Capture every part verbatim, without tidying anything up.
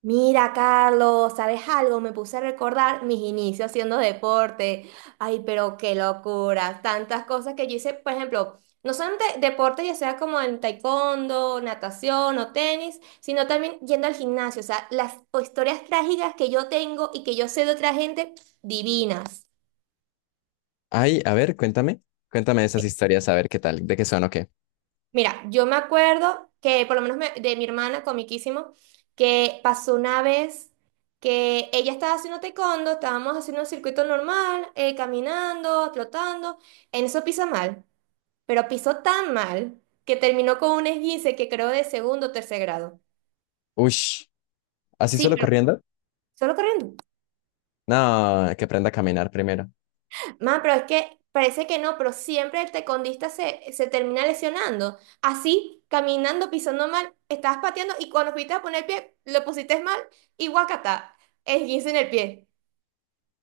Mira, Carlos, ¿sabes algo? Me puse a recordar mis inicios haciendo deporte. Ay, pero qué locura. Tantas cosas que yo hice, por ejemplo, no solamente deporte, ya sea como en taekwondo, natación o tenis, sino también yendo al gimnasio. O sea, las historias trágicas que yo tengo y que yo sé de otra gente, divinas. Ay, a ver, cuéntame, cuéntame esas historias, a ver qué tal, de qué son o qué. Mira, yo me acuerdo que, por lo menos me- de mi hermana, comiquísimo, que pasó una vez que ella estaba haciendo taekwondo, estábamos haciendo un circuito normal, eh, caminando, trotando, en eso pisa mal, pero pisó tan mal que terminó con un esguince que creo de segundo o tercer grado. Ush, ¿así Sí, solo pero corriendo? solo corriendo. No, que aprenda a caminar primero. Ma, pero es que parece que no, pero siempre el tecondista se, se termina lesionando. Así, caminando, pisando mal, estabas pateando y cuando fuiste a poner el pie, lo pusiste mal y guacata, esguince en el pie.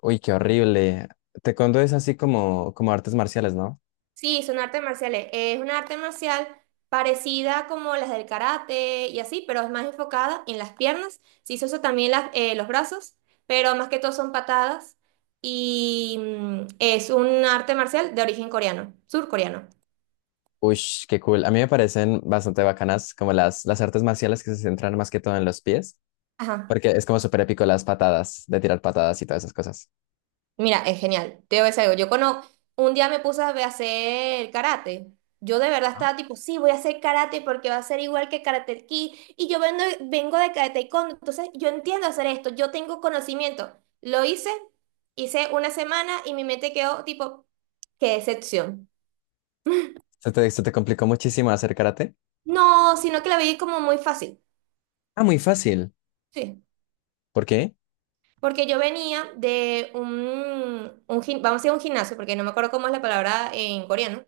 Uy, qué horrible. Taekwondo es así como, como artes marciales, ¿no? Sí, son artes marciales. Es una arte marcial parecida como las del karate y así, pero es más enfocada en las piernas. Sí, se usa también las, eh, los brazos, pero más que todo son patadas y mm, es un arte marcial de origen coreano, surcoreano. Ush, qué cool. A mí me parecen bastante bacanas como las, las artes marciales que se centran más que todo en los pies, Ajá. porque es como súper épico las patadas, de tirar patadas y todas esas cosas. Mira, es genial. Te voy a decir algo. Yo conozco, un día me puse a ve- a hacer karate. Yo de verdad estaba tipo, sí, voy a hacer karate porque va a ser igual que Karate Kid. Y yo vengo, vengo de Karate Taekwondo, entonces yo entiendo hacer esto, yo tengo conocimiento. Lo hice, hice una semana y mi mente quedó tipo, qué decepción. ¿Se te, se te complicó muchísimo hacer karate? No, sino que la vi como muy fácil. Ah, muy fácil. Sí, ¿Por qué? porque yo venía de un, un gim- vamos a decir un gimnasio, porque no me acuerdo cómo es la palabra en coreano,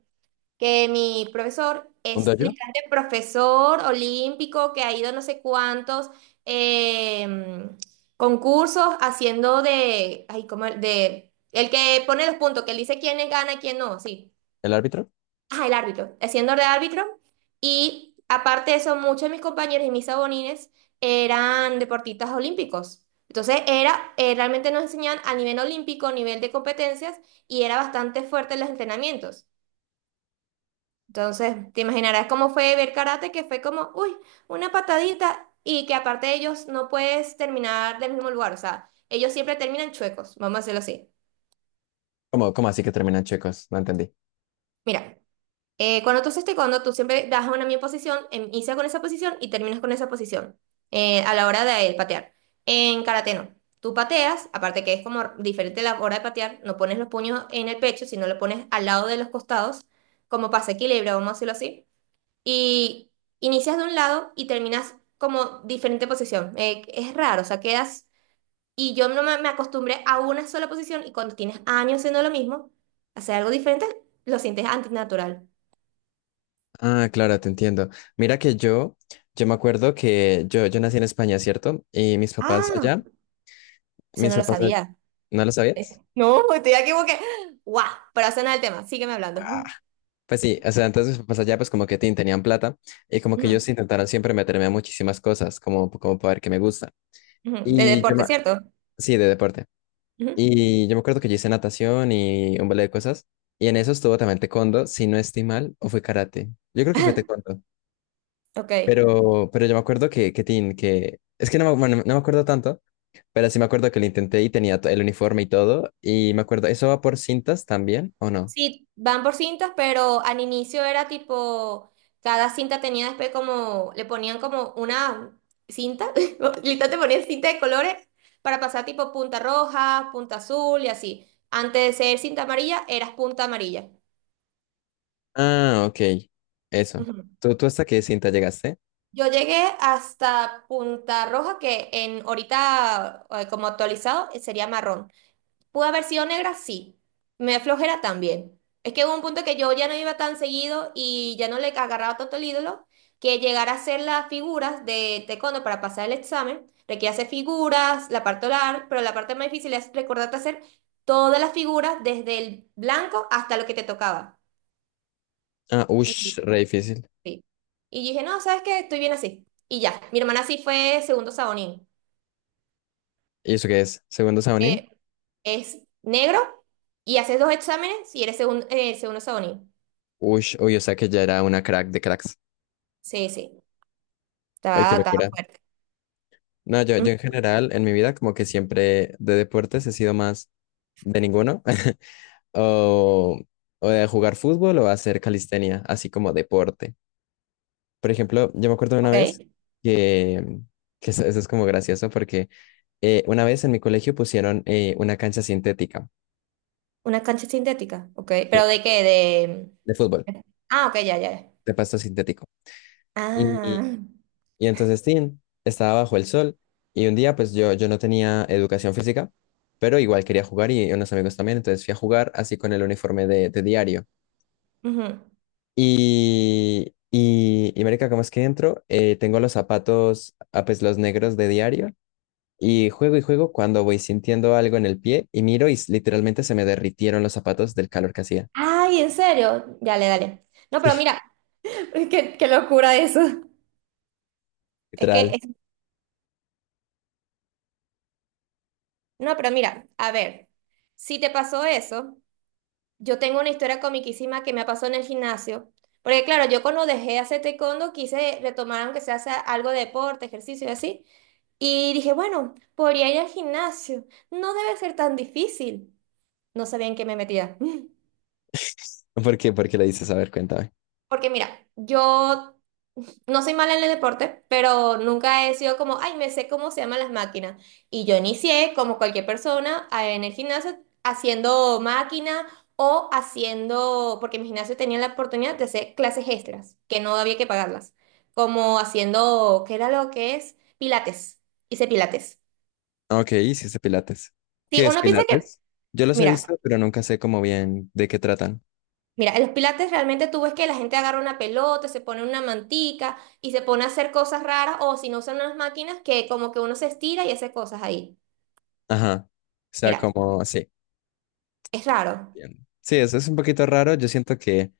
que mi profesor ¿Un es dojo? literalmente profesor olímpico que ha ido no sé cuántos eh, concursos haciendo de, ay, ¿cómo era? De, el que pone los puntos, que él dice quién gana, quién no, sí. ¿El árbitro? Ah, el árbitro, haciendo de árbitro. Y aparte de eso, muchos de mis compañeros y mis abonines eran deportistas olímpicos. Entonces era, eh, realmente nos enseñaban a nivel olímpico, nivel de competencias, y era bastante fuerte en los entrenamientos. Entonces, te imaginarás cómo fue ver karate, que fue como, uy, una patadita y que aparte de ellos no puedes terminar del mismo lugar, o sea, ellos siempre terminan chuecos, vamos a hacerlo así. ¿Cómo, cómo así que terminan chicos? No entendí. Mira, eh, cuando tú haces taekwondo, tú siempre das una misma posición, em- inicias con esa posición y terminas con esa posición eh, a la hora de patear. En karate no. Tú pateas, aparte que es como diferente la hora de patear, no pones los puños en el pecho, sino lo pones al lado de los costados, como pasa equilibrio, vamos a decirlo así, y inicias de un lado y terminas como diferente posición. Eh, es raro, o sea, quedas... Y yo no me, me acostumbré a una sola posición y cuando tienes años haciendo lo mismo, hacer algo diferente, lo sientes antinatural. Ah, claro, te entiendo. Mira que yo, yo me acuerdo que yo, yo nací en España, ¿cierto? Y mis papás Ah, allá, eso mis no lo papás allá, sabía. ¿no lo sabías? Eh, No, estoy aquí como que... ¡Guau! Pero eso no es el tema, sígueme hablando. Ah, Ujú, pues sí, o sea, entonces mis papás allá pues como que tin, tenían plata y como que ellos intentaron siempre meterme a muchísimas cosas, como, como para ver qué me gusta. ujú. ¿De Y yo deporte, me... cierto? Sí, de deporte. Ujú. Y yo me acuerdo que yo hice natación y un balde de cosas. Y en eso estuvo también taekwondo, si no estoy mal, o fue karate. Yo creo que fue taekwondo. Ok. Pero, pero yo me acuerdo que, que tin, que... Es que no me, bueno, no me acuerdo tanto, pero sí me acuerdo que lo intenté y tenía to- el uniforme y todo. Y me acuerdo, ¿eso va por cintas también o no? Sí, van por cintas, pero al inicio era tipo, cada cinta tenía después como, le ponían como una cinta, literal te ponían cinta de colores para pasar tipo punta roja, punta azul y así. Antes de ser cinta amarilla, eras punta amarilla. Ah, ok. Eso. Ujú. ¿Tú, tú hasta qué cinta llegaste? Yo llegué hasta punta roja, que en ahorita eh, como actualizado eh, sería marrón. ¿Pudo haber sido negra? Sí. Me da flojera también. Es que hubo un punto que yo ya no iba tan seguido y ya no le agarraba tanto el ídolo que llegar a hacer las figuras de taekwondo para pasar el examen. Requiere hacer figuras, la parte oral, pero la parte más difícil es recordarte hacer todas las figuras desde el blanco hasta lo que te tocaba. Ah, ush, Y, re difícil. sí. Y dije, no, ¿sabes qué? Estoy bien así. Y ya, mi hermana sí fue segundo sabonín. ¿Y eso qué es? ¿Segundo Saonin? Eh, es negro y haces dos exámenes y eres segun- eh, segundo sabonín. Ush, uy, o sea que ya era una crack de cracks. Sí, sí, Uy, qué está, está locura. fuerte. No, yo, Mm, yo en general, en mi vida, como que siempre de deportes he sido más de ninguno. O, o de jugar fútbol o hacer calistenia, así como deporte. Por ejemplo, yo me acuerdo de una ok, vez que, que eso, eso es como gracioso porque eh, una vez en mi colegio pusieron eh, una cancha sintética, una cancha sintética, ok, sí, pero ¿de qué? de fútbol, De... Ah, ok, ya, ya, ya. de pasto sintético. Y, y- Ah, y entonces, Tim estaba bajo el sol y un día pues yo, yo no tenía educación física, pero igual quería jugar y unos amigos también, entonces fui a jugar así con el uniforme de, de diario. ujú. Y, y, y marica, ¿cómo es que entro? Eh, tengo los zapatos, ah, pues los negros de diario. Y juego y juego cuando voy sintiendo algo en el pie y miro y s- literalmente se me derritieron los zapatos del calor que hacía. Ay, ¿en serio? Dale, dale. No, Sí, pero mira, qué, qué locura eso. Es que, literal. es- no, pero mira, a ver, si te pasó eso, yo tengo una historia comiquísima que me pasó en el gimnasio, porque claro, yo cuando dejé de hacer taekwondo quise retomar aunque sea hacer algo de deporte, ejercicio y así. Y dije, bueno, podría ir al gimnasio. No debe ser tan difícil. No sabía en qué me metía. ¿Por qué? ¿Por qué le dices? A ver, cuéntame. Porque mira, yo no soy mala en el deporte, pero nunca he sido como, ay, me sé cómo se llaman las máquinas. Y yo inicié, como cualquier persona, a- en el gimnasio haciendo máquina o haciendo, porque mi gimnasio tenía la oportunidad de hacer clases extras, que no había que pagarlas. Como haciendo, ¿qué era lo que es? Pilates. Hice pilates. Ok, hiciste pilates. Sí, ¿Qué es uno piensa que, pilates? Yo los he mira. visto, pero nunca sé cómo bien de qué tratan. Mira, en los pilates realmente tú ves que la gente agarra una pelota, se pone una mantica y se pone a hacer cosas raras o si no son unas máquinas que como que uno se estira y hace cosas ahí. Ajá. O sea, Mira, como, sí. es raro. Bien. Sí, eso es un poquito raro. Yo siento que,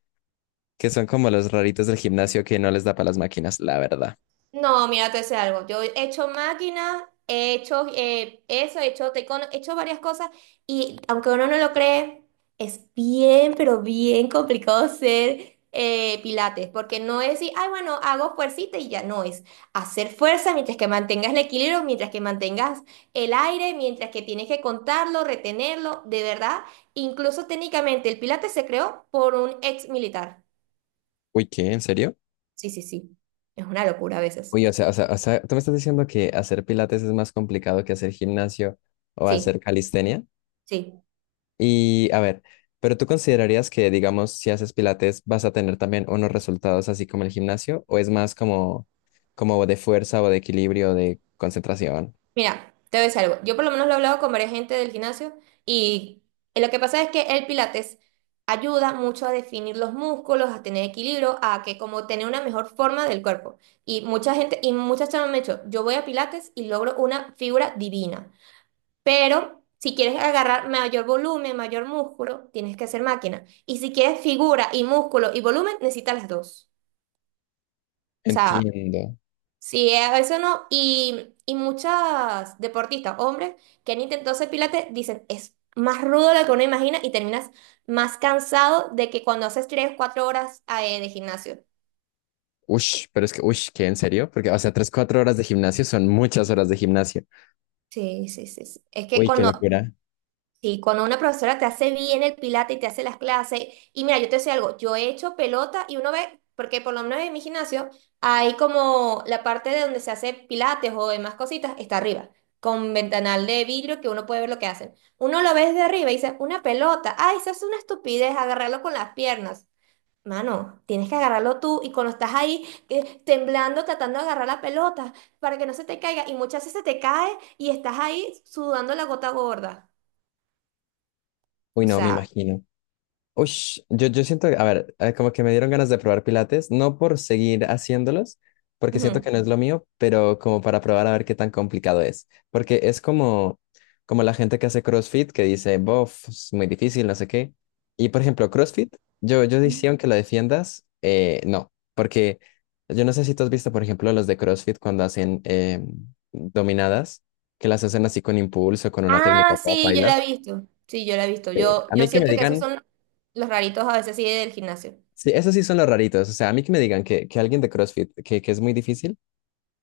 que son como los raritos del gimnasio que no les da para las máquinas, la verdad. No, mira, te sé algo. Yo he hecho máquinas, he hecho eh, eso, he hecho taekwondo, he hecho varias cosas y aunque uno no lo cree, es bien, pero bien complicado ser eh, pilates, porque no es decir, ay, bueno, hago fuercita y ya no es hacer fuerza mientras que mantengas el equilibrio, mientras que mantengas el aire, mientras que tienes que contarlo, retenerlo, de verdad. Incluso técnicamente el pilates se creó por un ex militar. Uy, ¿qué? ¿En serio? Sí, sí, sí. Es una locura a veces. Oye, o sea, o sea, o sea, tú me estás diciendo que hacer pilates es más complicado que hacer gimnasio o Sí, hacer calistenia. sí. Y a ver, pero tú considerarías que, digamos, si haces pilates vas a tener también unos resultados así como el gimnasio, o es más como, como de fuerza o de equilibrio, de concentración. Mira, te voy a decir algo. Yo por lo menos lo he hablado con varias gente del gimnasio y lo que pasa es que el pilates ayuda mucho a definir los músculos, a tener equilibrio, a que como tener una mejor forma del cuerpo. Y mucha gente, y muchas chavas me han dicho, yo voy a pilates y logro una figura divina. Pero si quieres agarrar mayor volumen, mayor músculo, tienes que hacer máquina. Y si quieres figura y músculo y volumen, necesitas las dos. O sea, Entiendo. sí, eh, a veces no. Y, y muchas deportistas, hombres, que han intentado hacer pilates, dicen, es más rudo de lo que uno imagina y terminas más cansado de que cuando haces tres, o cuatro horas eh, de gimnasio. Ush, pero es que, ush, ¿qué? ¿En serio? Porque, o sea, tres, cuatro horas de gimnasio son muchas horas de gimnasio. Sí, sí, sí, sí. Es que Uy, qué cuando locura. sí, cuando una profesora te hace bien el pilate y te hace las clases, y mira, yo te sé algo, yo he hecho pelota y uno ve, porque por lo menos en mi gimnasio hay como la parte de donde se hace pilates o demás cositas, está arriba, con ventanal de vidrio que uno puede ver lo que hacen. Uno lo ve desde arriba y dice, una pelota, ay, eso es una estupidez, agarrarlo con las piernas. Mano, tienes que agarrarlo tú y cuando estás ahí eh, temblando, tratando de agarrar la pelota para que no se te caiga, y muchas veces se te cae y estás ahí sudando la gota gorda. Uy, O no, me sea... imagino. Uy, yo, yo siento, que- a ver, eh, como que me dieron ganas de probar pilates, no por seguir haciéndolos, porque siento Ujú. que no es lo mío, pero como para probar a ver qué tan complicado es. Porque es como, como la gente que hace CrossFit que dice, bof, es muy difícil, no sé qué. Y por ejemplo, CrossFit, yo, yo decía, aunque lo defiendas, eh, no, porque yo no sé si tú has visto, por ejemplo, los de CrossFit cuando hacen eh, dominadas, que las hacen así con impulso, con una técnica Ah, toda sí, yo paila. la he visto. Sí, yo la he visto. Eh, Yo, a yo mí que me siento que esos digan. son los raritos a veces sí del gimnasio. Sí, esos sí son los raritos. O sea, a mí que me digan que, que alguien de CrossFit, que, que es muy difícil,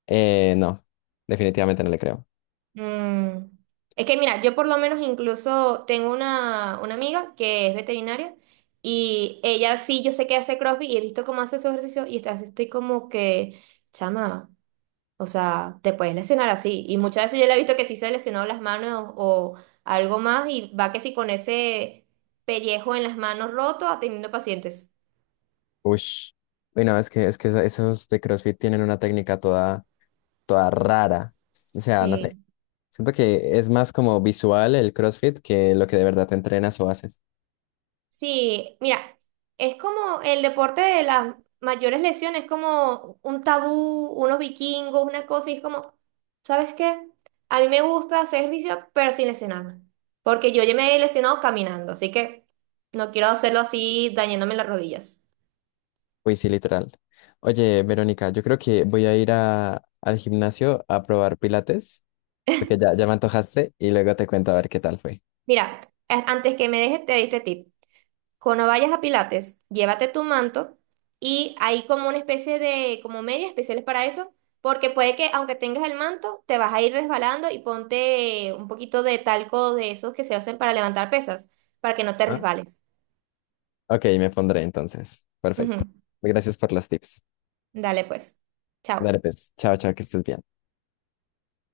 eh, no, definitivamente no le creo. Mm. Es que mira, yo por lo menos incluso tengo una, una amiga que es veterinaria y ella sí, yo sé que hace CrossFit y he visto cómo hace su ejercicio y esta vez estoy como que, chama, o sea, te puedes lesionar así. Y muchas veces yo le he visto que sí se lesionó las manos o algo más y va que sí con ese pellejo en las manos roto atendiendo pacientes. Ush. Y no, es que, es que eso- esos de CrossFit tienen una técnica toda, toda rara. O sea, no sé. Siento que es más como visual el CrossFit que lo que de verdad te entrenas o haces. Sí, mira, es como el deporte de las mayores lesiones, es como un tabú, unos vikingos, una cosa, y es como, ¿sabes qué? A mí me gusta hacer ejercicio, pero sin lesionarme, porque yo ya me he lesionado caminando, así que no quiero hacerlo así dañándome las rodillas. Uy, sí, literal. Oye, Verónica, yo creo que voy a ir a- al gimnasio a probar pilates, porque ya, ya me antojaste y luego te cuento a ver qué tal fue. Mira, a- antes que me dejes, te di este tip. Cuando vayas a Pilates, llévate tu manto y hay como una especie de, como medias especiales para eso, porque puede que aunque tengas el manto, te vas a ir resbalando y ponte un poquito de talco de esos que se hacen para levantar pesas, para que no te ¿Ah? resbales. Ok, me pondré entonces. Ujú. Perfecto. Gracias por los tips. Dale pues. Dale, Chao. pues. Chao, chao, que estés bien.